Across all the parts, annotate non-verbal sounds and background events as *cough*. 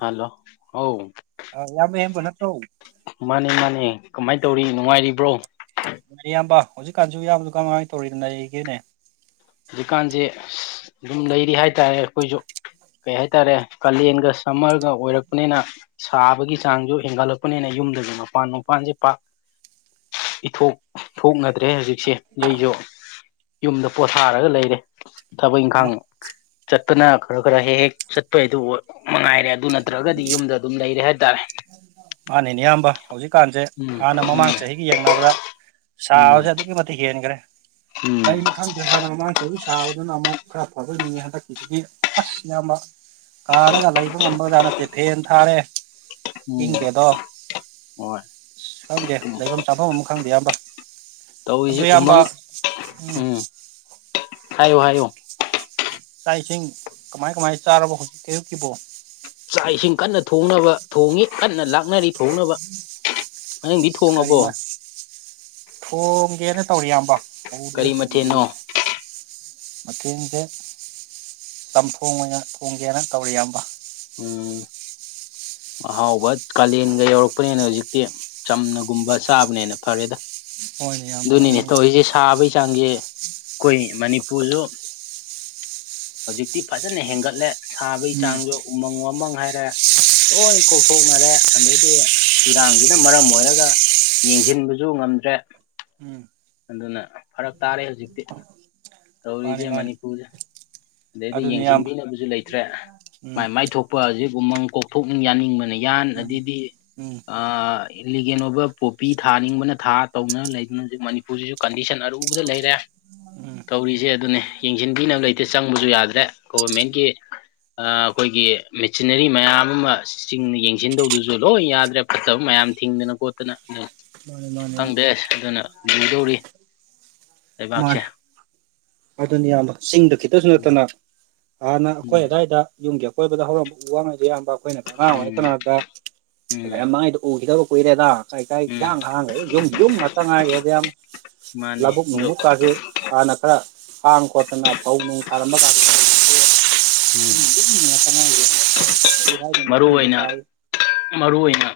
hello ꯍ ꯏꯌꯥꯝꯕ ꯏꯌꯥꯝꯕ ꯍꯦꯝꯕ ꯅꯠꯇ꯭ꯔꯣ ꯃꯥꯅꯦ ꯃꯥꯅꯦ ꯀꯃꯥꯏꯅ ꯇꯧꯔꯤ ꯅꯨꯡꯉꯥꯏꯔꯤꯕ꯭ꯔꯣ ꯏꯌꯥꯝꯕ ꯍꯧꯖꯤꯛꯀꯥꯟꯁꯨ ꯏꯌꯥꯝꯕꯗ ꯀꯉꯥꯏꯅ ꯇꯧꯔꯤꯗꯅꯔꯤꯒꯦꯅꯦ ꯍꯧꯖꯤꯛꯀꯥꯟꯁꯦ ꯑꯗꯨꯝ ꯂꯩꯔꯤ ꯍꯥꯏꯇꯥꯔꯦ ꯑꯩꯈꯣꯏꯁꯨ ꯀꯩ ꯍꯥꯏꯇꯥꯔꯦ ꯀꯥꯂꯦꯟꯒ ꯁꯝꯃꯔꯒ ꯑꯣꯏꯔꯛꯄꯅꯤꯅ ꯁꯥꯕꯒꯤ ꯆꯥꯡꯁꯨ ꯍꯦꯟꯒꯠꯂꯛꯄꯅꯤꯅ ꯌꯨꯝꯗꯒꯤ ꯃꯄꯥꯟ ꯃꯄꯥꯟꯁꯦ ꯄꯥꯛ *unintelligible* ꯏꯊꯣꯛ ꯊꯣꯛꯅꯗ꯭ꯔꯦ ꯍꯧꯖꯤꯛ ꯑꯩꯁꯦ ꯑꯩꯁꯨ ꯌꯨꯝꯗ ꯄꯣꯊꯥꯔꯒ ꯂꯩꯔꯦ ꯊꯕꯛ ꯏꯪꯈꯥꯡ ꯆꯠꯇꯅ ꯈꯔ ꯈꯔ ꯍꯦꯛ ꯍꯦꯛ ꯆꯠꯄꯩꯗꯨ ꯃꯉꯥꯏꯔꯦ ꯑꯗꯨ ꯅꯠꯇ꯭ꯔꯒꯗꯤ ꯌꯨꯝꯗ ꯑꯗꯨꯝ ꯂꯩꯔꯦ ꯍꯥꯏꯇꯥꯔꯦ ꯃꯥꯅꯦꯅꯦ ꯏꯌꯥꯝꯕ ꯍꯧꯖꯤꯛꯀꯥꯟꯁꯦ ꯎꯝ ꯍꯥꯟꯅ ꯃꯃꯥꯡ ꯎꯝ ꯆꯍꯤꯒ ꯌꯦꯡꯅꯕꯗ ꯎꯝ ꯁꯥꯎꯕꯁꯦ ꯑꯗꯨꯛꯀꯤ ꯃꯇꯤꯛ ꯍꯦꯟꯈ꯭ꯔꯦ ꯎꯝ ꯀꯩꯅꯣ ꯈꯪꯗꯦ ꯍꯥꯟꯅ ꯃꯃꯥꯡ ꯆꯍꯤ ꯑꯗꯨꯅ ꯑꯃꯨꯛ ꯈꯔ ꯐꯖꯅꯤꯡꯉꯤ ꯍꯟꯗꯛꯀꯤꯁꯤꯗꯤ ꯑꯁ ꯏꯌꯥꯝꯕ ꯀꯥꯔꯒ ꯂꯩꯕ ꯉꯝꯕꯖꯥꯠ ꯅꯠꯇꯦ ꯐꯚꯦꯟ ꯊꯥꯔꯦ ꯎꯝ ꯏꯪꯗꯦꯗꯣ ꯍꯣꯏ ꯈꯪꯗꯦ ꯎꯝ ꯂꯩꯐꯝ ꯆꯥꯐꯝ ꯑꯃ ꯈꯪꯗꯦ ꯑꯝꯕ ꯑꯗꯨ ꯇꯧꯔꯤꯁꯦ ꯏꯌꯥꯝꯕ ꯎꯃꯪ ꯎꯝ ꯍꯥꯏꯌꯣ ꯍꯥꯏꯌꯣ ꯆꯥꯛ ꯏꯁꯤꯡ ꯀꯃꯥꯏ ꯀꯃꯥꯏ ꯆꯥꯔꯕ ꯍꯧꯖꯤꯛ ꯀꯌꯨꯛꯀꯤꯕꯣ ꯆꯥꯛ ꯏꯁꯤꯡ ꯀꯟꯅ ꯊꯣꯡꯅꯕ ꯊꯣꯡꯉꯤ ꯀꯟꯅ ꯂꯥꯛꯅꯔꯤ ꯊꯣꯡꯅꯕ ꯅꯪꯗꯤ ꯊꯣꯡꯉꯕꯣ ꯀꯔꯤꯃ ꯊꯣꯡꯒꯦꯅ ꯇꯧꯔꯤ ꯑꯕꯣ ꯍꯧꯗꯤ ꯀꯔꯤ ꯇꯣꯗ꯭ꯔꯤ ꯃꯊꯦꯜꯅꯣ ꯃꯇꯦꯡꯁꯦ ꯆꯝꯊꯣꯡꯉꯅ ꯊꯣꯡꯒꯦꯅ ꯇꯧꯔꯤ ꯌꯥꯝꯕ ꯎꯝ ꯑꯍꯥꯎꯕ ꯀꯥꯂꯦꯟꯒ ꯌꯧꯔꯛꯄꯅꯦꯅ ꯍꯧꯖꯤꯛꯇꯤ ꯆꯝꯅꯒꯨꯝꯕ ꯆꯥꯕꯅꯦꯅ ꯐꯔꯦꯗ ꯍꯣꯏꯅꯦ ꯏꯌꯥꯝꯕ ꯑꯗꯨꯅꯤꯅꯦ ꯑꯗꯨꯅꯤ ꯎꯝ ꯇꯧꯖꯤꯁꯦ ꯁꯥꯕꯩ ꯆꯥꯡꯁꯦ ꯑꯩꯈꯣꯏ ꯃꯅꯤꯄꯨꯔꯁꯨ ꯍꯧꯖꯤꯛꯇꯤ ꯐꯖꯅ ꯍꯦꯟꯒꯠꯂꯦ ꯁꯥꯕꯩ ꯆꯥꯡꯁꯨ ꯎꯃꯪ ꯋꯥꯃꯪ ꯍꯥꯏꯔꯦ ꯂꯣꯏ ꯀꯣꯛꯊꯣꯛꯅꯔꯦ ꯑꯗꯩꯗꯤ ꯏꯔꯥꯡꯁꯤꯅ ꯃꯔꯝ ꯑꯣꯏꯔꯒ ꯌꯦꯡꯁꯤꯟꯕꯁꯨ ꯉꯝꯗ꯭ꯔꯦ ꯎꯝ ꯑꯗꯨꯅ ꯐꯔꯛ ꯇꯥꯔꯦ ꯍꯨꯖꯤꯛꯇꯤ ꯃꯥꯅꯤ ꯇꯧꯔꯤꯁꯦ ꯃꯥꯅꯤ ꯃꯅꯤꯄꯨꯔꯁꯦ ꯑꯗꯩꯗꯤ ꯑꯗꯨꯅꯤ ꯏꯌꯥꯝꯕ ꯌꯦꯡꯁꯤꯟꯕꯤꯅꯕꯁꯨ ꯂꯩꯇ꯭ꯔꯦ ꯎꯝ ꯃꯥꯏ ꯃꯥꯏ ꯊꯣꯛꯄ ꯍꯧꯖꯤꯛ ꯎꯃꯪ ꯀꯣꯛꯊꯣꯛꯅꯤꯡ ꯌꯥꯅꯤꯡꯕꯅꯤ ꯌꯥꯟ ꯎꯝ ꯑꯗꯩꯩꯏꯗꯤ ꯎꯝ ꯑ ꯏꯂꯤꯒꯦꯟ ꯑꯣꯏꯕ ꯄꯣꯄꯤ ꯊꯥꯅꯤꯡꯕꯅ ꯊꯥ ꯇꯧꯅ ꯂꯩꯗꯨꯅ ꯍꯧꯖꯤꯛ ꯃꯅꯤ ꯄꯨꯁꯤꯁꯨ ꯀꯟꯗꯤꯁꯟ ꯑꯔꯨꯕꯗ ꯂꯩꯔꯦ ꯎꯝ ꯇꯧꯔꯤꯁꯦ ꯑꯗꯨꯅꯦ ꯌꯦꯡꯁꯤꯟꯕꯤꯅꯕ ꯂꯩꯇꯦ ꯆꯪꯕꯁꯨ ꯌꯥꯗ꯭ꯔꯦ ꯒꯣꯚꯔꯃꯦꯟꯒꯤ ꯑꯈꯣꯏꯒꯤ ꯃꯦꯆꯤꯟꯅꯔꯤ ꯃꯌꯥꯝ ꯑꯃ ꯆꯁꯤꯡꯅ ꯌꯦꯡꯁꯤꯟꯗꯧꯗꯨꯁꯨ ꯂꯣꯏ ꯌꯥꯗ꯭ꯔꯦ ꯐꯠꯇꯕ ꯃꯌꯥꯝ ꯌꯥꯝ ꯊꯤꯡꯗꯅ ꯈꯣꯠꯇꯅ ꯑꯗꯨꯝ ꯃꯥꯅꯦ ꯃꯥꯅꯦ ꯏꯌꯥꯝꯕ ꯈꯪꯗꯦꯁ ꯑꯗꯨꯅ ꯂꯨꯗꯧꯔꯤ ꯂꯩꯕꯥꯛꯁꯦ ꯃꯥꯅꯤ ꯑꯗꯨꯅꯤ ꯌꯥꯝꯕ ꯆꯤꯡꯗ ꯈꯤꯇꯁꯨ ꯎꯝ ꯅꯠꯇꯅ ꯍꯥꯟꯅ ꯑꯩꯈꯣꯏ ꯎꯝ ꯑꯋꯥꯏꯗ ꯌꯨꯝꯒꯤ ꯑꯀꯣꯏꯕꯗ ꯍꯧꯔꯝꯕ ꯎ ꯋꯥꯉꯩꯗ ꯌꯥꯝ ꯑꯩꯈꯣꯏꯅ ꯀ ꯑꯉꯥꯡ ꯎꯝ ꯑꯣꯏꯔꯤ ꯀꯅꯥꯗ ꯎꯝ ꯂꯩꯔꯝ ꯃꯥꯏꯗ ꯎꯈꯤꯗꯕ ꯀꯨꯏꯔꯦꯗ ꯀꯩ ꯀꯥꯏ ꯏ ꯎꯝ ꯍꯥꯡꯈꯦ ꯌꯨꯝ ꯌꯨꯝ ꯉꯥꯛꯇ ꯉꯥꯏꯒꯦꯗꯤ ꯌꯥꯝ ꯃꯥꯅꯦ ꯗꯣ ꯀꯥꯁꯦ ꯍꯥꯟꯅ ꯈꯔ ꯍꯥꯡ ꯈꯣꯠꯇꯅ ꯐꯧ ꯅꯨꯡ ꯊꯥꯔꯝꯕ ꯀꯁꯤ ꯎꯝ ꯀꯔꯤ ꯍꯥꯏꯗꯣꯏꯅꯣ ꯃꯔꯨ ꯈꯪꯗ꯭ꯔꯦ ꯑꯣꯏꯅ ꯁꯥꯕꯁꯤ ꯃꯔꯨ ꯑꯣꯏꯅ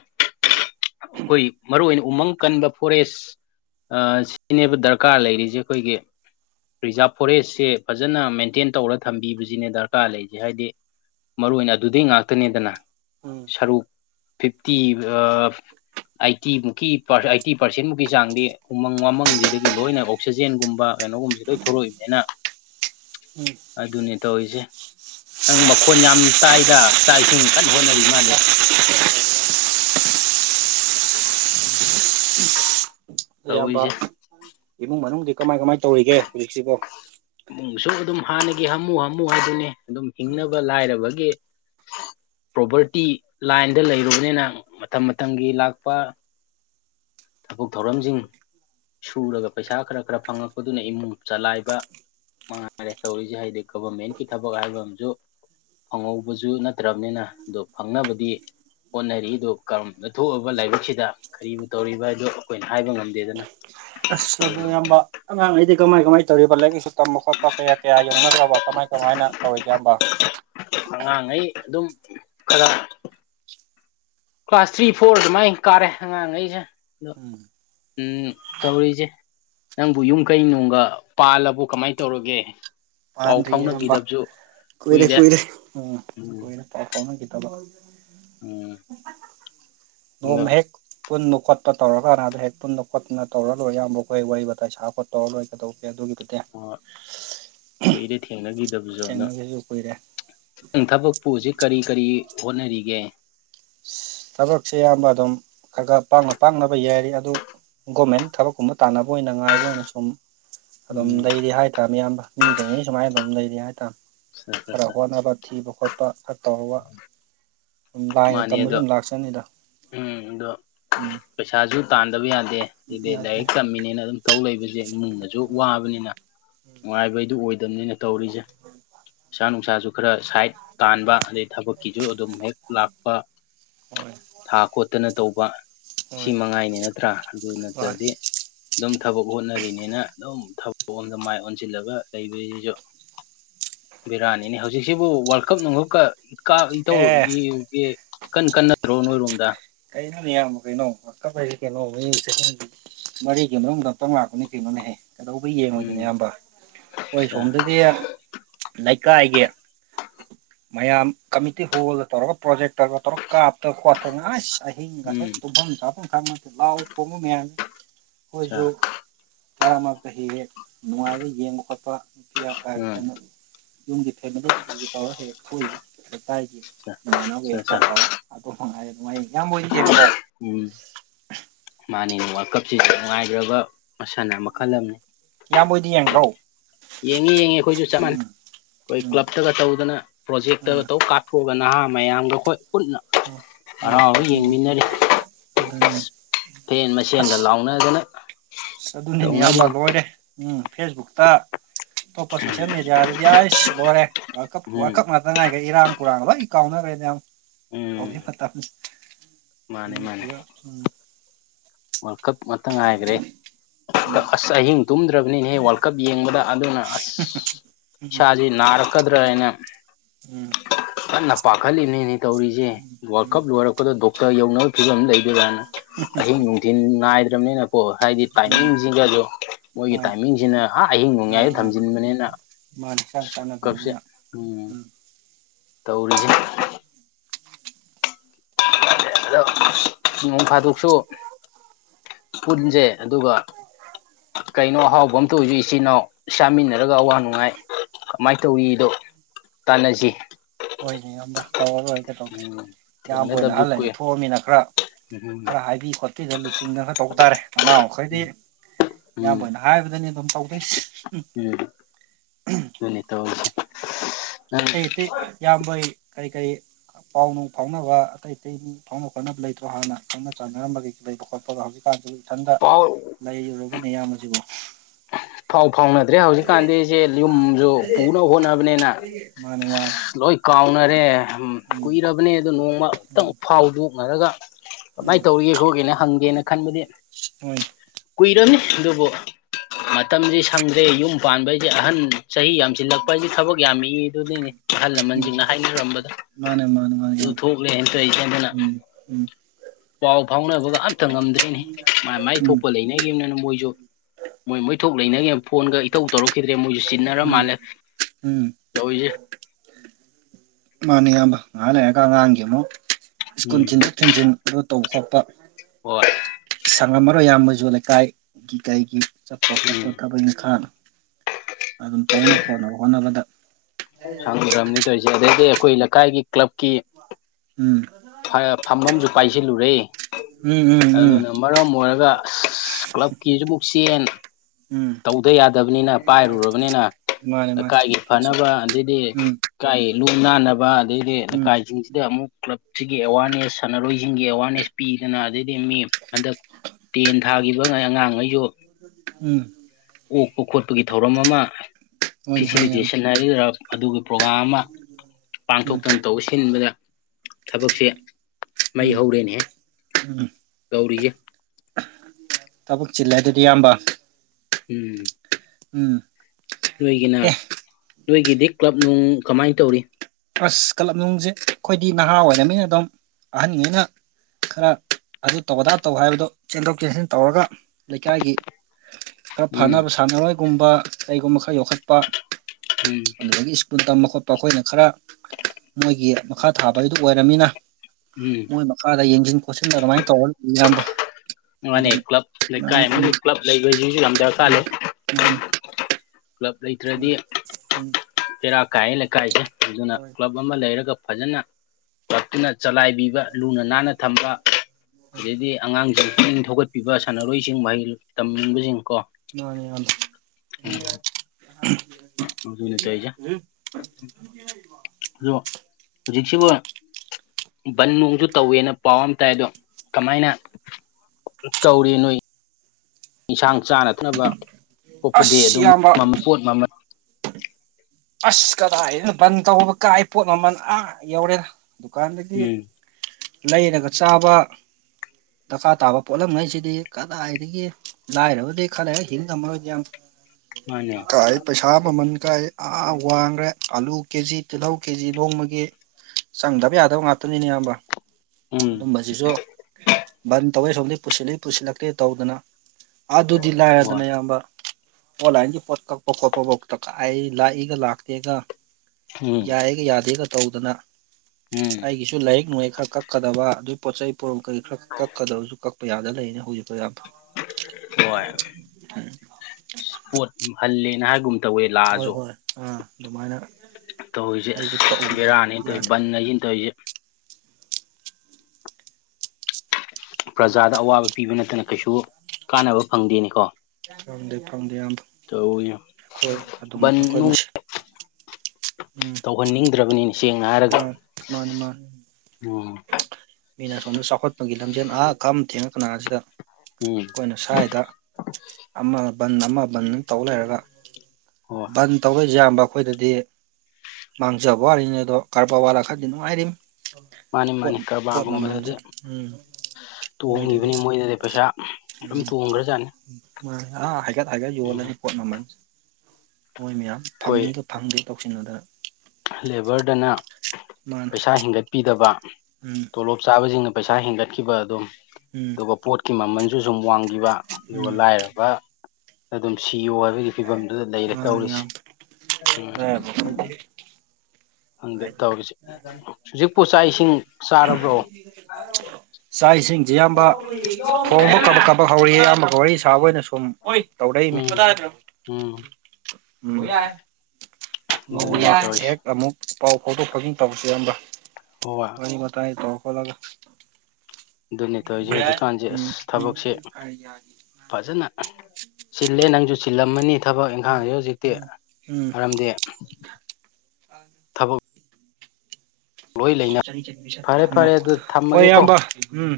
ꯑꯈꯣꯏ ꯃꯔꯨꯏ ꯑꯣꯏꯅ ꯎꯃꯪ ꯀꯟꯕ ꯐꯣꯔꯦꯁ ꯁꯤꯅꯦꯕ ꯗꯔꯀꯥꯔ ꯂꯩꯔꯤꯁꯦ ꯑꯩꯈꯣꯏꯒꯤ ꯔꯤꯖꯥꯚ ꯐꯣꯔꯦꯁꯁꯦ ꯐꯖꯅ ꯃꯦꯟꯇꯦꯟ ꯇꯧꯔ ꯊꯝꯕꯤꯕꯁꯤꯅꯦ ꯗꯔꯀꯥꯔ ꯂꯩꯁꯦ ꯍꯥꯏꯗꯤ ꯃꯔꯨ ꯑꯣꯏꯅ ꯑꯗꯨꯗꯩ ꯉꯥꯛꯇꯅꯦꯗꯅ ꯎꯝ ꯁꯔꯨꯛ ꯐꯤꯐꯇꯤ ꯑ ꯑꯥꯏꯇꯤꯃꯨꯛꯀꯤ ꯑꯥꯏꯇꯤ ꯄꯥꯔꯁꯦꯟꯃꯨꯛꯀꯤ ꯆꯥꯡꯗꯤ ꯎꯃꯪ ꯋꯥꯃꯪꯁꯤꯗꯒꯤ ꯂꯣꯏꯅ ꯑꯣꯛꯁꯤꯖꯦꯟꯒꯨꯝꯕ ꯀꯩꯅꯣꯒꯨꯝꯕꯁ ꯂꯣꯏ ꯊꯣꯛꯂꯛꯏꯅꯤꯅ *unintelligible* ꯑꯗꯨꯅꯦ ꯇꯧꯔꯤꯁꯦ ꯅꯪ ꯃꯈꯣꯟ ꯌꯥꯝ ꯇꯥꯏꯗ ꯆꯥꯛ ꯏꯁꯤꯡ ꯀꯟꯅ ꯍꯣꯠꯅꯔꯤ ꯃꯥꯂꯤ *unintelligible* *unintelligible* ꯇꯧ ꯋꯤꯁꯦ ꯑꯌꯥꯝꯕ ꯏꯃꯨꯡ ꯃꯅꯨꯡꯗꯤ ꯀꯃꯥꯏ ꯀꯃꯥꯏ ꯇꯧꯔꯤꯒꯦ ꯍꯨꯖꯤꯛꯁꯤꯕꯣ ꯨꯏꯃꯨꯡꯁꯨ ꯑꯗꯨꯝ ꯍꯥꯟꯅꯒꯤ ꯍꯥꯝꯃꯨ ꯍꯥꯝꯃꯨ ꯍꯥꯏꯗꯨꯅꯤ ꯑꯗꯨꯝ ꯍꯤꯡꯅꯕ ꯂꯥꯏꯔꯕꯒꯤ ꯄ꯭ꯔꯣꯚꯔꯇꯤ ꯂꯥꯏꯟꯗ ꯂꯩꯔꯨꯕꯅꯤꯅ ꯃꯇꯝ ꯃꯇꯝꯒꯤ ꯂꯥꯛꯄ ꯊꯕꯛ ꯊꯧꯔꯝꯁꯤꯡ ꯁꯨꯔꯒ ꯄꯩꯁꯥ ꯈꯔ ꯈꯔ ꯐꯪꯉꯛꯄꯗꯨꯅ ꯏꯃꯨꯡ ꯆꯂꯥꯏꯕ ꯃꯉꯥꯏꯔꯦ ꯇꯧꯔꯤꯁꯦ ꯍꯥꯏꯗꯤ ꯒꯚꯔꯃꯦꯟꯀꯤ ꯊꯕꯛ ꯍꯥꯏꯕ ꯑꯝꯁꯨ ꯐꯪꯍꯧꯕꯁꯨ ꯅꯠꯇ꯭ꯔꯝꯅꯤꯅ ꯑꯗꯣ ꯐꯪꯅꯕꯗꯤ ꯍꯣꯠꯅꯔꯤ ꯗꯣ ꯀꯔꯝꯅ ꯊꯣꯛꯑꯕ ꯂꯥꯏꯕꯛꯁꯤꯗ ꯀꯔꯤꯃꯨ ꯇꯧꯔꯤꯕ ꯍꯥꯏꯗꯣ ꯑꯈꯣꯏꯅ ꯍꯥꯏꯕ ꯉꯝꯗꯦꯗꯅ ꯑꯁ ꯑꯗꯨ ꯌꯥꯝꯕ ꯑꯉꯥꯡ ꯑꯩꯗꯤ ꯀꯃꯥꯏ ꯀꯃꯥꯏꯅ ꯇꯧꯔꯤꯕ ꯂꯥꯏꯛ ꯂꯥꯏꯁꯨ ꯇꯝꯕ ꯈꯣꯠꯄ ꯀꯌꯥ ꯀꯌꯥ ꯌꯧꯅꯈ꯭ꯔꯕ ꯀꯃꯥꯏ ꯀꯃꯥꯏꯅ ꯇꯧꯔꯤꯒꯦ ꯌꯝꯕ *unintelligible* ꯑꯉꯥꯡꯩ ꯑꯗꯨꯝ ꯀ ꯀ꯭ꯂꯥꯁ ꯊ꯭ꯔꯤ ꯐꯣꯔ ꯑꯗꯨꯃꯥꯏ ꯀꯥꯔꯦ ꯑꯉꯥꯡꯉꯩꯁꯦ ꯑꯗꯣ ꯎꯝ ꯎꯝ ꯇꯧꯔꯤꯁꯦ ꯅꯪꯕꯨ ꯌꯨꯝ ꯀꯩ ꯅꯨꯡꯒ ꯄꯥꯜꯂꯕꯨ ꯀꯃꯥꯏꯅ ꯇꯧꯔꯒꯦ ꯄꯥꯎ ꯄꯥꯟ꯭ꯗꯔꯤꯌꯦ ꯌꯥꯝꯕꯥ ꯐꯥꯎꯅꯈꯤꯗꯕꯁꯨ ꯀꯨꯏꯔꯦ ꯀꯨꯏꯔꯦ ꯎ ꯎꯝ ꯀꯨꯏꯔꯦ ꯄꯥꯎ ꯐꯥꯎꯅ ꯗꯕ ꯎꯝ ꯑꯗꯣ ꯅꯣꯡꯃ ꯍꯦꯛ ꯄꯨꯟ ꯕ ꯈꯣꯠꯄ ꯇꯧꯔꯀꯥꯟꯗꯣ ꯍꯦꯛ ꯄꯨꯟꯅ ꯈꯣꯠꯇꯅ ꯇꯧꯔ ꯂꯣꯏꯔꯌꯥꯝꯕ ꯑꯩꯈꯣꯏ ꯋꯥꯔꯤ ꯋꯥꯇꯥꯏ ꯁꯥꯥ ꯈꯣꯠꯇꯧꯔ ꯂꯣꯏꯒꯗꯧꯕ ꯑꯗꯨꯒꯤꯗꯨꯗꯤ *unintelligible* ꯀꯨꯏꯗ ꯊꯦꯡꯅꯈꯤꯗꯕꯁꯨ ꯑꯗꯨꯅ ꯀꯨꯏꯔꯦ ꯊꯕꯛꯄꯨꯁꯤ ꯀꯔꯤ ꯀꯔꯤ ꯍꯅꯔꯤꯒꯦ ꯊꯕꯛꯁꯦ ꯑꯌꯥꯝꯕ ꯑꯗꯨꯝ ꯈ ꯈ ꯄꯥꯛꯅ ꯄꯥꯛꯅꯕ ꯌꯥꯏꯔꯤ ꯑꯗꯨ ꯒꯣꯔꯃꯦꯟ ꯊꯕꯛꯀꯨꯝꯕ ꯇꯥꯟꯅꯕ ꯑꯣꯏꯅ ꯉꯥꯏꯕ ꯑꯣꯏꯅ ꯁꯨꯝ ꯑꯗꯨꯝ ꯎꯝ ꯂꯩꯔꯤ ꯍꯥꯏꯇꯥꯥꯔꯦ ꯃꯤꯌꯥꯝꯕ ꯃꯤ ꯂꯩꯅꯤ ꯁꯨꯃꯥꯏꯅ ꯑꯗꯨꯝ ꯂꯩꯔꯤ ꯍꯥꯏꯇꯥꯔꯦ ꯈꯔ ꯍꯣꯠꯅꯕ ꯊꯤꯕ ꯈꯣꯠꯄ ꯈꯔ ꯇꯧꯔꯒ ꯂꯥꯏꯅ ꯃꯥꯅꯦ ꯇꯝꯕ ꯑꯗꯣ ꯁꯨꯝ ꯂꯥꯛ ꯎꯝ ꯑꯗꯣ ꯎꯝ ꯄꯩꯁꯥꯁꯨ ꯇꯥꯟꯗꯕ ꯌꯥꯗꯦ ꯍꯥꯏꯗꯤ ꯌꯥꯗꯦ ꯂꯥꯏꯔꯤꯛ ꯇꯝꯃꯤꯅꯦꯅ ꯑꯗꯨꯝ ꯇꯧ ꯂꯩꯕꯁꯨ ꯏꯃꯨꯡꯗ ꯋꯥꯕꯅꯤꯅ ꯅꯨꯡꯉꯥꯏꯕꯩꯗ ꯑꯣꯏꯗꯕꯅꯤꯅ ꯇꯧꯔꯤꯁꯦ ꯏꯁꯥ ꯅꯨꯡꯁꯥꯁꯨ ꯈꯔ ꯁꯥꯏꯠ ꯇꯥꯟꯕ ꯑꯗꯩ ꯊꯕꯛꯀꯤꯁꯨ ꯑꯗꯨꯝ ꯍꯦꯛ ꯂꯥꯛꯄ ꯍꯣꯏ ꯊꯥ ꯈꯣꯠꯇꯅ ꯇꯧꯕ ꯁꯤ ꯍꯣꯏ ꯃꯉꯥꯏꯅꯤ ꯅꯠꯇ꯭ꯔꯥ ꯑꯗꯨ ꯍꯣꯏ ꯅꯠꯇ꯭ꯔꯗꯤ ꯑꯗꯨꯝ ꯊꯕꯛ ꯍꯣꯠꯅꯔꯤꯅꯤꯅ ꯑꯗꯨꯝ ꯊꯕꯛ ꯑꯣꯝꯗ ꯃꯥꯏ ꯑꯣꯟꯁꯤꯜꯂꯒ ꯂꯩꯕꯁꯤꯁꯨ ꯕꯤꯔꯥꯅꯤꯅꯤ ꯍꯧꯖꯤꯛꯁꯤꯕꯨ ꯋꯥꯔꯜ ꯀꯞ ꯅꯨꯡꯈꯞꯀ ꯀ ꯏꯇꯧ ꯑꯦ ꯀꯟ ꯀꯟꯅꯗ꯭ꯔꯣ ꯅ ꯑꯣꯏꯔꯣ ꯀꯩꯩꯅꯅꯤ ꯌꯥꯝ ꯀꯩꯅꯣ ꯃꯀ ꯀꯩꯅꯣ ꯃꯤ ꯆꯍꯤ ꯃꯔꯤꯒꯤ ꯃꯅꯨꯡꯗ ꯑꯃꯛꯇꯪ ꯂꯥꯛꯄꯅꯤ ꯀꯩꯅꯣꯅꯦꯍꯦ ꯀꯩꯗꯧꯕ ꯌꯦꯡꯉꯣꯏꯗꯅꯦ ꯎꯝ ꯑꯌꯥꯝꯕ ꯍꯣꯏ ꯑꯆꯥ ꯁꯣꯝꯗꯗꯤ ꯂꯩꯀꯥꯏꯒꯤ ꯃꯌꯥꯝ ꯀꯃꯤꯇꯤ ꯍꯣꯜ ꯇꯧꯔꯒ ꯄ꯭ꯔꯣꯖꯦꯛ ꯇꯔ ꯀꯥꯞꯇ ꯈꯣꯠꯇꯅ ꯑꯁ ꯑꯍꯤꯡꯒꯁꯦꯛ ꯎꯝ ꯇꯨꯝꯐꯝ ꯆꯥꯐꯝ ꯈꯥ ꯂꯥꯎ ꯈꯣꯕ ꯃꯌꯥꯝꯅꯤ ꯑꯆꯥ ꯑꯣꯏꯖꯨ ꯃꯔꯛ ꯃꯔꯛꯇ ꯍꯦꯛ ꯍꯦꯛ ꯅꯨꯡꯉꯥꯏꯕ ꯌꯦꯡꯕ ꯈꯣꯠꯄ ꯅꯨꯄꯤ ꯀꯔ ꯎꯝ ꯈꯅꯏ ꯌꯨꯝꯒꯤ ꯐꯦꯃꯤꯂꯤ ꯀ ꯀꯒꯤ ꯇꯧꯔ ꯍꯦꯛ ꯊꯣꯛꯏ ꯂꯩꯀꯥꯏꯒꯤ ꯏꯃꯥꯟꯅꯕ ꯑꯆꯥ ꯔꯧ ꯑꯗꯨꯉꯥꯏ ꯅꯨꯡꯉꯥꯏ ꯏꯌꯥꯝꯕꯣꯏ ꯌꯦꯡꯗ꯭ꯔꯣ ꯃꯥꯅꯤ ꯋꯥꯔꯜꯀꯞꯁꯤꯁꯨ ꯅꯨꯡꯉꯥꯏꯖ꯭ꯔꯕ ꯃꯁꯥꯟꯅ ꯃꯈꯜ ꯑꯃꯅꯤ ꯌꯥꯕꯨꯣꯏꯗꯤ ꯌꯦꯡꯗ꯭ꯔꯣ ꯌꯦꯡꯉꯤ ꯌꯦꯡꯉꯤ ꯑꯩꯈꯣꯏꯁꯨ ꯆꯞ ꯃꯥꯟꯅꯩ ꯎꯝ ꯑꯩꯈꯣꯏ ꯎꯝ ꯀ꯭ꯂꯞꯇꯒ ꯇꯧꯗꯅ ꯄ꯭ꯔꯣꯖꯦꯛꯇꯒ ꯑꯥ ꯇꯧ ꯀꯥꯞꯊꯣꯛꯑꯒ ꯅꯍꯥ ꯃꯌꯥꯝꯗꯣ ꯑꯩꯈꯣꯏ ꯎꯠ ꯍꯔꯥꯎ ꯎꯝ ꯑꯗꯨꯅꯤ ꯐꯦꯟ ꯃꯁꯦꯟꯒ ꯑꯁ ꯂꯥꯎꯅꯗꯅ ꯑꯁ ꯑꯗꯨꯅꯤꯅꯦ ꯏꯌꯥꯝꯕ ꯇꯧꯅꯔꯤꯅꯤ ꯂꯣꯏꯔꯦ ꯎꯝ ꯐꯦꯁꯕꯨꯛꯇ ꯑꯇꯣꯞꯄ ꯁꯣꯁꯦꯜ ꯃꯦꯗꯤꯌꯥꯗꯗꯤ ꯑꯁ ꯂꯣꯏꯔꯦ ꯋꯥꯔꯜ ꯀꯞ ꯋꯥꯔꯜ ꯀꯞ ꯎꯝ ꯉꯥꯛꯇ ꯉꯥꯏ ꯏꯔꯥꯡ ꯄꯨꯔꯥꯡ ꯂꯣꯏ ꯑꯩ ꯀꯥꯎꯅꯈ꯭ꯔꯦꯅꯦ ꯎꯝ ꯍꯧꯖꯤꯛ ꯃꯇꯝ ꯃꯥꯅꯦ ꯑꯗꯨ ꯃꯥꯅꯦ ꯑꯣꯔ ꯎ ꯋꯥꯔꯜ ꯀꯞ ꯑꯃꯇꯪ ꯉꯥꯏꯈ꯭ꯔꯦ ꯎꯝ ꯑꯁ ꯑꯍꯤꯡ ꯇꯨꯝꯗ꯭ꯔꯕꯅꯤꯅꯦꯍꯦ ꯋꯥꯔꯜ ꯀꯞ ꯌꯦꯡꯕꯗ ꯑꯗꯨꯅ ꯑꯁ ꯁꯥꯖꯤ ꯅꯥꯔꯛꯀꯗ꯭ꯔꯥ ꯍꯥꯏꯅ ꯎꯝ ꯄꯥꯈꯠꯂꯤꯅꯤꯅꯦ ꯇꯧꯔꯤꯁꯦ ꯎꯝ ꯋꯥꯔꯜ ꯀꯞ ꯎꯝ ꯂꯣꯏꯔꯛꯄꯗ ꯗꯣꯛꯇꯔ ꯌꯧꯅꯕ ꯐꯤꯕꯝ ꯂꯩꯗꯔꯅ ꯑꯍꯤꯡ ꯅꯨꯡꯊꯤꯤꯟ ꯅꯥꯏꯗ꯭ꯔꯕꯅꯤꯅ ꯑꯣ ꯍꯥꯏꯗꯤ ꯎꯝ ꯇꯥꯏꯃꯤꯡꯁꯤꯡꯒꯁꯨ ꯃꯣꯏꯒꯤ ꯍꯣꯏ ꯇꯥꯏꯃꯤꯡꯁꯤꯅ ꯑ ꯑꯍꯤꯡ ꯅꯣꯡꯌꯥꯏꯗ ꯊꯝꯖꯤꯟꯕꯅꯤꯅ ꯃꯥꯗꯤ ꯆꯥ ꯆꯥꯟꯅꯗꯕꯅꯤꯅ ꯎꯝ ꯇꯧꯔꯤꯖ ꯑ ꯅꯣꯡ ꯐꯥꯗꯣꯛꯁꯨ ꯄꯨꯟꯁꯦ ꯑꯗꯨꯒ ꯀꯩꯅꯣ ꯑꯍꯥꯎꯕ ꯑꯃꯇ ꯑꯣꯏꯁꯨ ꯏꯆꯤ ꯏꯅꯥꯎ ꯆꯥꯃꯤꯟꯅ ꯅꯔꯒ ꯑꯋꯥ ꯅꯨꯡꯉꯥꯏ ꯀꯃꯥꯏꯅ ꯇꯧꯔꯤꯗꯣ ꯇꯥꯟꯅꯁꯤ ꯍꯣꯏꯅꯦ ꯌꯥꯝꯕ ꯇꯧꯔ ꯂꯣꯏꯔꯒꯦ ꯇꯧꯒꯦ ꯎꯝ ꯏꯌꯥꯝꯕ ꯑꯣꯏꯅ ꯊꯦꯡꯅꯗꯕꯁꯨ ꯍꯜꯂꯁꯨ ꯀꯨꯏꯔꯦ ꯊꯣꯛ ꯊꯣꯛꯣꯛꯑꯃꯤꯅ ꯈꯔ ꯎꯝ ꯈꯔ ꯍꯥꯏꯕꯤ ꯈꯣꯠꯄꯤꯗ ꯂꯨꯆꯤꯡꯗ ꯈ ꯇꯧꯕ ꯇꯥꯔꯦ ꯅꯅꯥ ꯃꯈꯩꯗꯤ ꯎꯝ ꯏꯌꯥꯝꯕꯅ ꯎꯝ ꯍꯥꯏꯕꯗꯅꯤ ꯑꯗꯨꯝ ꯇꯧꯗꯣꯏꯁꯦ ꯑꯗꯨꯅꯤꯠꯇꯁ ꯀꯩꯇꯩ ꯌꯥꯝꯕꯣꯏ ꯀꯔꯤ ꯀꯔꯤ ꯄꯥꯎ ꯅꯨꯡ ꯐꯥꯎꯅꯕ ꯑꯇꯩ ꯑꯇꯩ ꯐꯥꯎꯅ ꯈꯣꯠꯅꯕ ꯂꯩꯇ꯭ꯔꯣ ꯍꯥꯟꯅ ꯐꯥꯎꯅ ꯆꯥꯟꯅꯔꯝꯕꯒꯤ ꯂꯩ ꯈꯣꯠꯄꯒ ꯍꯧꯖꯤꯛꯀꯥꯟꯁꯤ ꯏꯊꯟꯇ ꯄꯥꯎ ꯂꯩꯔꯨꯔꯕꯅꯤ ꯏꯌꯥꯝꯕꯁꯤꯕꯨ ꯐꯥꯎ ꯐꯥꯎꯅꯗ꯭ꯔꯦ ꯍꯧꯖꯤꯛꯀꯥꯟꯗꯤꯁꯦ ꯌꯨꯝꯁꯨ ꯄꯨꯅꯕ ꯍꯣꯠꯅꯕꯅꯤꯅ ꯃꯥꯅꯦ ꯃꯥꯅꯦ ꯂꯣꯏ ꯀꯥꯎꯅꯔꯦ ꯎꯝ ꯀꯨꯏꯔꯕꯅꯦ ꯑꯗ ꯎꯝ ꯅꯣꯡꯃ ꯨꯛꯇꯪ ꯐꯥꯎꯗꯣꯛꯅꯔꯒ ꯎꯝ ꯀꯃꯥꯏꯅ ꯇꯧꯔꯤꯒꯦ ꯈꯣꯠꯒꯦꯅ ꯍꯪꯒꯦꯅ ꯈꯟꯕꯗꯤ ꯍꯣꯏ ꯀꯨꯏꯔꯅꯤ ꯑꯗꯨꯕꯨ ꯃꯇꯝꯁꯤ ꯁꯪꯗ꯭ꯔꯦ ꯌꯨꯝ ꯄꯥꯟꯕꯩꯁꯦ ꯑꯍꯟ ꯆꯍꯤ ꯌꯥꯝꯁꯤꯜꯂꯛꯄ ꯍꯥꯏꯁꯤ ꯊꯕꯛ ꯌꯥꯝꯃꯛꯏ ꯑꯗꯨꯅꯤꯅꯤ ꯑꯍꯜ ꯎꯝ ꯂꯃꯟꯁꯤꯡꯅ ꯍꯥꯏꯅꯔꯝꯕꯗ ꯃꯥꯅꯦ ꯃꯥꯅꯦ ꯃꯥꯅꯦ ꯑꯗꯨ ꯏꯌꯥꯝꯕ ꯊꯣꯛꯂꯦ ꯍꯦꯇ ꯑꯩꯁꯦꯟꯗꯅ ꯎꯝ ꯎꯝ ꯄꯥꯎ ꯐꯥꯎꯅꯕꯒ ꯑꯝꯇ ꯉꯝꯗ꯭ꯔꯦꯅꯤ ꯃꯥꯏ ꯃꯥꯏ ꯎꯝ ꯊꯣꯛꯄ ꯂꯩꯅꯈꯤꯕꯈꯤꯕꯅꯤꯅ ꯃꯣꯏꯁꯨ ꯃꯣꯏ ꯃꯣꯏ ꯏꯊꯊꯧ ꯂꯩꯅꯒꯅ ꯐꯣꯟꯒ ꯏꯊꯧꯧ ꯇꯧꯔꯛꯈꯤꯗ꯭ꯔꯦ ꯃꯣꯏꯁꯨ ꯁꯤꯟꯅꯔ ꯎꯝ ꯃꯥꯜꯂꯦ ꯎꯝ ꯇꯧꯔꯤꯁꯦ ꯃꯥꯅꯦ ꯏꯌꯥꯝꯕ ꯉꯥꯏꯍꯥꯛ ꯂꯩꯔꯒ ꯑꯉꯥꯡꯒꯤ ꯑꯃꯨꯛ ꯁ꯭ꯀꯨꯜ ꯎꯝ ꯊꯤꯟꯗꯣꯛ ꯊꯤꯟꯖꯤꯟ ꯑꯗꯨ ꯇꯧꯕ ꯈꯣꯠꯄ ꯍꯣꯏ ꯁꯪꯉꯝꯃꯔꯣꯏ ꯌꯥꯝꯃꯖꯨ ꯂꯩꯀꯥꯏꯒꯤ ꯀꯩꯒꯤ ꯆꯠꯄ ꯈꯣꯠꯄ ꯎꯝ ꯊꯕꯛ ꯏꯈꯥ ꯑꯗꯨꯝ ꯇꯧꯅ ꯈꯣꯠꯅ ꯍꯣꯠꯅꯕꯗ ꯌꯥꯏ ꯌꯥꯏ ꯁꯪꯗ꯭ꯔꯕꯅꯤ ꯇꯧꯔꯤꯁꯦ ꯑꯗꯩꯗꯤ ꯑꯩꯈꯣꯏ ꯂꯩꯀꯥꯏꯒꯤ ꯀ꯭ꯂꯕꯀꯤ ꯎꯝ ꯐꯝꯐꯝꯁꯨ ꯄꯥꯏꯁꯤꯜꯂꯨꯔꯦ ꯎꯝ ꯎꯝ ꯎꯝ ꯑꯗꯨꯅ ꯃꯔꯝ ꯑꯣꯏꯔꯒ ꯑꯁ ꯀ꯭ꯂꯕꯀꯤꯁꯨꯃꯨꯛ ꯆꯦꯟ ꯎꯝ ꯇꯧꯗ ꯌꯥꯗꯕꯅꯤꯅ ꯄꯥꯏꯔꯨꯔꯕꯅꯤꯅ ꯃꯥꯅꯦ ꯃꯥꯅꯦ ꯂꯩꯀꯥꯏꯒꯤ ꯐꯅꯕ ꯑꯗꯨꯗꯩꯗꯤ ꯎꯝ ꯂꯩꯀꯥꯏ ꯂꯨ ꯅꯥꯟꯅꯕ ꯑꯗꯩꯗꯤ ꯎꯝ ꯂꯩꯀꯥꯏꯁꯤꯡꯁꯤꯗ ꯑꯃꯨꯛ ꯄꯨꯂꯞ ꯁꯤꯒꯤ ꯑꯦꯋꯥꯔꯅꯦꯁ ꯁꯥꯟꯅꯔꯣꯏꯁꯤꯡꯒꯤ ꯑꯦꯋꯥꯔꯅꯦꯁ ꯄꯤꯗꯅ ꯑꯗꯩꯗꯤ ꯃꯤ ꯍꯟꯗꯛ ꯇꯦꯟ ꯊꯥꯈꯤꯕ ꯉꯩ ꯑꯉꯥꯡꯉꯩꯁꯨ ꯎꯝ ꯑꯣꯛꯄ ꯈꯣꯠꯄꯒꯤ ꯊꯧꯔꯝ ꯑꯃ ꯍꯣꯏꯅꯦ ꯍꯣꯏꯅꯦ ꯏꯌꯥꯝꯕ ꯐꯤꯁꯤꯂꯤꯇꯦꯁꯟ ꯍꯥꯏꯒꯗꯔꯥ ꯑꯗꯨꯒ ꯄ꯭ꯔꯣꯒꯥꯝ ꯑꯃ ꯎꯝ ꯄꯥꯡꯊꯣꯛꯇꯅ ꯇꯧꯕ ꯁꯤꯟꯕꯗ ꯊꯕꯛꯁꯦ ꯃꯩ ꯎꯝ ꯍꯧꯔꯦꯅꯦꯍ ꯎꯝ ꯀꯧꯔꯤꯁꯦ ꯊꯕꯛ ꯆꯤꯜꯂꯦ ꯑꯗꯨꯗꯤ ꯏꯌꯥꯝꯕ ꯎꯝ ꯎꯝ ꯅꯣꯏꯒꯤꯅ ꯑꯦ ꯅꯣꯏꯒꯤꯗꯤ ꯀ꯭ꯂꯕ ꯅꯨꯡ ꯀꯃꯥꯏꯅ ꯇꯧꯔꯤ ꯑꯁ ꯀꯂꯞꯅꯨꯡꯁꯦ ꯑꯩꯈꯣꯏꯗꯤ ꯅꯍꯥ ꯑꯣꯏꯔꯕꯃꯤꯅ ꯑꯗꯨꯝ ꯑꯍꯟꯉꯩꯅ ꯈꯔ ꯑꯗꯨ ꯇꯧꯗꯥ ꯇꯧ ꯍꯥꯏꯕꯗꯨ ꯆꯦꯟꯊꯣꯛ ꯆꯦꯟꯁꯤꯟ ꯇꯧꯔꯒ ꯂꯩꯀꯥꯏꯒꯤ ꯈꯔ ꯎꯝ ꯐꯅꯕ ꯁꯥꯟꯅꯔꯣꯏꯒꯨꯝꯕ ꯀꯩꯒꯨꯝꯕ ꯈꯔ ꯌꯣꯛꯈꯠꯄ ꯎꯝ ꯑꯗꯨꯗꯒꯤ ꯁ꯭ꯀꯨꯜ ꯇꯝꯕ ꯈꯣꯠꯄ ꯑꯩꯈꯣꯏꯅ ꯈꯔ ꯃꯣꯏꯒꯤ ꯃꯈꯥ ꯊꯥꯕ ꯍꯥꯏꯗꯨ ꯑꯣꯏꯔꯝꯃꯤꯅ ꯎꯝ ꯃꯣꯏ ꯃꯈꯥꯗ ꯌꯦꯡꯁꯤꯟ ꯈꯣꯠꯁꯤꯤꯟ ꯑꯗꯨꯃꯥꯏꯅ ꯇꯧꯔ ꯏꯌꯥꯝꯕ ꯃꯥꯅꯦ ꯑꯗꯨꯝ ꯀ꯭ꯂꯕ ꯂꯩꯀꯥꯏ ꯑꯃ ꯎꯝ ꯀ꯭ꯂꯕ ꯂꯩꯕꯣꯏꯁꯤꯁꯨ ꯌꯥꯝ ꯗꯔꯀꯥꯔ ꯎꯝ ꯂꯩ ꯃꯥꯅꯤ ꯀ꯭ꯂꯕ ꯎꯝ ꯎꯝ ꯔꯥ ꯀꯥꯏꯌꯦ ꯂꯩꯀꯥꯏꯁꯦ ꯑꯗꯨꯅ ꯍꯣꯏ ꯀ꯭ꯂꯕ ꯑꯃ ꯂꯩꯔꯒ ꯐꯖꯅ ꯀꯛꯇꯨꯅ ꯆꯂꯥꯏꯕꯤꯕ ꯂꯨꯅ ꯅꯥꯟꯅ ꯊꯝꯕ ꯎꯝ ꯑꯗꯩꯗꯤ ꯑꯉꯥꯡꯁꯤꯡ ꯄꯨꯛꯅꯤꯡ ꯊꯧꯒꯠꯄꯤꯕ ꯁꯥꯟꯅꯔꯣꯏꯁꯤꯡ ꯃꯍꯩ ꯇꯝꯅꯤꯡꯕꯁꯤꯡ ꯀꯣ ꯌꯥꯅꯦ ꯅꯠꯇ ꯑꯩꯖ ꯑꯗꯣ ꯍꯧꯖꯤꯛꯁꯤꯕꯨ ꯕꯟ ꯅꯨꯡꯁꯨ ꯇꯧꯋꯦꯅ ꯄꯥꯎ ꯑꯃ ꯇꯥꯏ ꯑꯗꯣ ꯀꯃꯥꯏꯅ ꯇꯧꯔꯤ ꯅꯣꯏ ꯏꯟꯁꯥꯡ ꯆꯥꯅ ꯊꯛꯅꯕ ꯈꯣꯠꯄꯗꯤ ꯑꯁ ꯑꯗꯨꯝ ꯏꯌꯥꯝꯕ ꯄꯣꯠ ꯃꯃ ꯑꯁ ꯀꯗꯥꯏꯣ ꯕꯟ ꯇꯧꯕꯕ ꯀꯥꯏ ꯄꯣꯠ ꯃꯃꯜ ꯑꯥ ꯌꯧꯔꯦꯅ ꯗꯨꯀꯥꯟꯗꯒꯤ ꯎꯝ ꯂꯩꯔꯒ ꯆꯥꯕ ꯗꯔꯀꯥꯔ ꯇꯥꯕ ꯄꯣꯠꯂꯝꯉꯩꯁꯤꯗꯤ ꯀꯗꯥꯏꯗꯒꯤ ꯂꯥꯏꯔꯕꯗꯤ ꯈꯜꯔꯂꯦ ꯍꯤꯜ ꯉꯝꯃꯔꯣꯏꯗꯤ ꯌꯥꯝ ꯃꯥꯅꯦ ꯀꯥꯏ ꯄꯩꯁꯥ ꯃꯃꯟ ꯀꯥꯏ ꯑꯥ ꯋꯥꯡꯈ꯭ꯔꯦ ꯑꯂꯨ ꯀꯦꯖꯤ ꯇꯤꯜꯍꯧ ꯀꯦꯖꯤ ꯅꯣꯡꯃꯒꯤ ꯁꯪꯗꯕꯤ ꯌꯥꯗꯕ ꯉꯥꯛꯇꯅꯤꯅꯤꯕ ꯎꯝ ꯑꯗꯨꯝꯕꯁꯤꯁꯨ ꯕꯟ ꯇꯧꯋꯦ ꯁꯨꯝꯗꯤ ꯄꯨꯁꯤꯜꯂꯤ ꯄꯨꯁꯤꯜꯂꯛꯇꯦ ꯇꯧꯗꯅ ꯑꯗꯨꯗꯤ ꯍꯣꯏ ꯂꯗꯅ ꯌꯥꯝꯕ ꯑꯣꯂꯥꯏꯒꯤ ꯄ ꯇꯛꯄ ꯈꯣꯠꯄꯄ ꯇꯀ ꯍꯥꯏ ꯂꯥꯛꯏꯒ ꯂꯥꯛꯇꯦꯒ ꯎꯝ ꯌꯥꯌꯦꯒ ꯌꯥꯗꯦꯒ ꯇꯧꯗꯅ ꯎꯝ ꯑꯩꯒꯤꯁꯨ ꯂꯥꯏꯔꯤꯛ ꯅꯨꯡꯉꯥꯏ ꯈꯔ ꯀꯛꯀꯗꯕ ꯑꯗꯨꯩ ꯄꯣꯠꯆꯩ ꯄꯣꯣꯔꯣ ꯀꯔꯤ ꯈꯔ ꯀꯛꯀꯗꯕꯁꯨ ꯀ ꯄꯥꯗ ꯂꯩꯅꯦ ꯍꯧꯖꯤꯥ ꯍꯣꯏ ꯄꯣꯠ ꯍꯜꯂꯦꯅ ꯍꯥꯏꯒꯨꯝ ꯇꯧꯋꯦ ꯍꯣꯏ ꯂꯥꯛꯑꯁꯨ ꯍꯣꯏ ꯑꯥ ꯑꯗꯨꯃꯥꯏꯅ ꯇꯧꯔꯤꯁꯦ ꯑꯩꯁꯨ ꯑꯁ ꯀꯛꯎꯕꯅꯤ ꯕꯤꯔꯥꯅꯤꯅ ꯇꯧꯔꯤ ꯌꯥꯗꯦ ꯕꯟꯁꯤꯅ ꯇꯧꯔꯤꯁꯦ ꯄ꯭ꯔꯖꯥꯗ ꯑꯋꯥꯕ ꯄꯤꯕ ꯅꯠꯇꯅ ꯀꯩꯁꯨ ꯀꯥꯟꯅꯕ ꯐꯪꯗꯦꯅꯤꯀꯣ ꯐꯪꯗꯦ ꯐꯪꯗꯦ ꯑꯌꯥꯝꯕ ꯇꯧꯔꯤ ꯑꯩꯈꯣꯏ ꯑꯗꯨꯝ ꯕꯟ ꯑꯩꯈꯣꯏ ꯃꯁ ꯇꯧꯍꯟꯅꯤꯡꯗ꯭ꯔꯕꯅꯤꯅ ꯁꯦꯡꯅ ꯍꯥꯏꯔꯒ ꯃꯥꯅꯤ ꯃꯥꯅꯤ ꯃꯥꯅꯤ ꯎꯝ ꯃꯤꯅ ꯁꯁꯣꯝꯗ ꯆꯥꯎꯈꯠꯄꯒꯤ ꯂꯝꯖꯦꯜ ꯑꯥ ꯀꯝ ꯊꯦꯡꯅ ꯀꯅꯥꯁꯤꯗ ꯎꯝ ꯑꯩꯈꯣꯏꯅ ꯁ꯭ꯋꯥꯏꯗ ꯑꯃ ꯕꯟ ꯑꯃ ꯕꯟꯅ ꯇꯧ ꯂꯩꯔꯒ ꯍꯣꯏ ꯕꯟ ꯇꯧꯔꯦꯁ ꯌꯥꯝꯕ ꯑꯩꯈꯣꯏꯗꯗꯤ ꯃꯥꯡꯖꯕ ꯋꯥꯔꯤꯅꯤ ꯑꯗꯣ ꯀꯔꯕꯥꯔ ꯋꯥꯠꯂ ꯈꯔꯗꯤ ꯅꯨꯡꯉꯥꯏꯔꯤ ꯃꯥꯅꯤ ꯃꯥꯅꯤ ꯀꯕꯥ ꯃꯃꯟꯖ ꯎꯝ ꯃꯣꯏꯗꯗꯤ ꯇꯣꯡꯉꯕꯅꯤ ꯃꯣꯏꯗꯗꯤ ꯄꯩꯁꯥ ꯑꯗꯨꯝ ꯇꯣꯡꯈ꯭ꯔꯖꯥꯠꯅꯤ ꯍꯥꯏ ꯍꯥꯏ ꯌ ꯋꯥ ꯎꯝ ꯂꯅꯤ ꯄꯣꯠꯅ ꯃ ꯃꯣꯏ ꯃꯌꯥꯝ ꯑꯩꯈꯣꯏ ꯐꯝꯃꯤꯒ ꯐꯪꯗꯦ ꯇꯧꯁꯤꯟꯅꯗꯅ ꯂꯦꯕꯔꯗꯅ ꯃꯥꯅꯤ ꯄꯩꯁꯥ ꯍꯦꯟꯒꯠꯄꯤꯗꯕ ꯎꯝ ꯇꯣꯂꯣꯞ ꯆꯥꯕꯁꯤꯡꯅ ꯄꯩꯁꯥ ꯍꯒꯠ ꯑꯗꯨꯝ ꯎꯝ ꯑꯗꯨꯒ ꯄꯣꯠ ꯃꯃꯜꯁꯨ ꯁꯨꯝ ꯈꯤꯕ ꯑꯗꯨꯒ ꯎꯝ ꯂꯥꯏꯔꯕ ꯑꯗꯨꯝ ꯄꯤꯌꯣ ꯍꯥꯏꯕꯒꯤ ꯐꯤꯕꯝꯗꯨꯗ ꯂꯩꯔꯦ ꯃꯥꯅꯤ ꯇꯧꯔꯤꯁꯦ ꯌꯥꯝ ꯎꯝ ꯈꯪꯗꯦ ꯇꯧꯔꯤꯁꯦ ꯍꯧꯖꯤꯛꯄꯨ ꯆꯥꯛ ꯏꯁꯤꯡ ꯆꯥꯔꯕ꯭ꯔꯣ *unintelligible* ꯂꯥꯏꯁꯤꯡꯁꯤ ꯑꯌꯥꯝꯕ ꯊꯣꯡꯕ ꯀꯕ ꯀꯕꯛ ꯍꯧꯔꯤ ꯑꯌꯥꯝꯕꯒ ꯋꯥꯔꯤ ꯁꯥꯕ ꯑꯣꯏꯅ ꯨꯝ ꯍ ꯇꯧꯔꯛꯏꯅꯦ ꯎꯝ ꯎꯝ ꯌꯥ ꯑꯗꯨꯅꯤꯅꯦ ꯇꯧꯔꯤꯁꯦ ꯍꯦꯛ ꯑꯃꯨꯛ ꯄꯥꯎ ꯐꯥꯎꯗꯣꯛ ꯐꯥꯎꯖꯤꯟ ꯇꯧꯕꯁꯤꯝꯕ꯭ꯔꯥ ꯍꯣꯏ ꯋꯥꯅꯤꯕꯇꯥꯏ ꯇ ꯍꯣꯂꯒ ꯑꯗꯨꯅꯦ ꯇꯧꯔꯤꯁꯦ ꯍꯧꯖꯤꯛꯀꯥꯟꯁꯦ ꯑꯁ ꯎꯝ ꯊꯕꯛꯁꯦ ꯐꯖꯅ ꯁꯤꯤꯜꯂꯦ ꯅꯪꯁꯨ ꯁꯤꯤꯜꯂꯝꯃꯅꯤ ꯊꯕꯛ ꯏꯪꯈꯥꯡꯁꯤꯦ ꯍꯧꯖꯤꯛꯇꯤ ꯎꯝ ꯃꯔꯝꯗꯤ ꯊꯕꯛ ꯂꯣꯏ ꯂꯩꯅ ꯐꯔꯦ ꯐꯔꯦ ꯑꯗꯨ ꯍꯣꯏ ꯊꯝꯃꯒꯦꯀꯣ ꯌꯥꯝꯌꯥꯝꯕ ꯎꯝ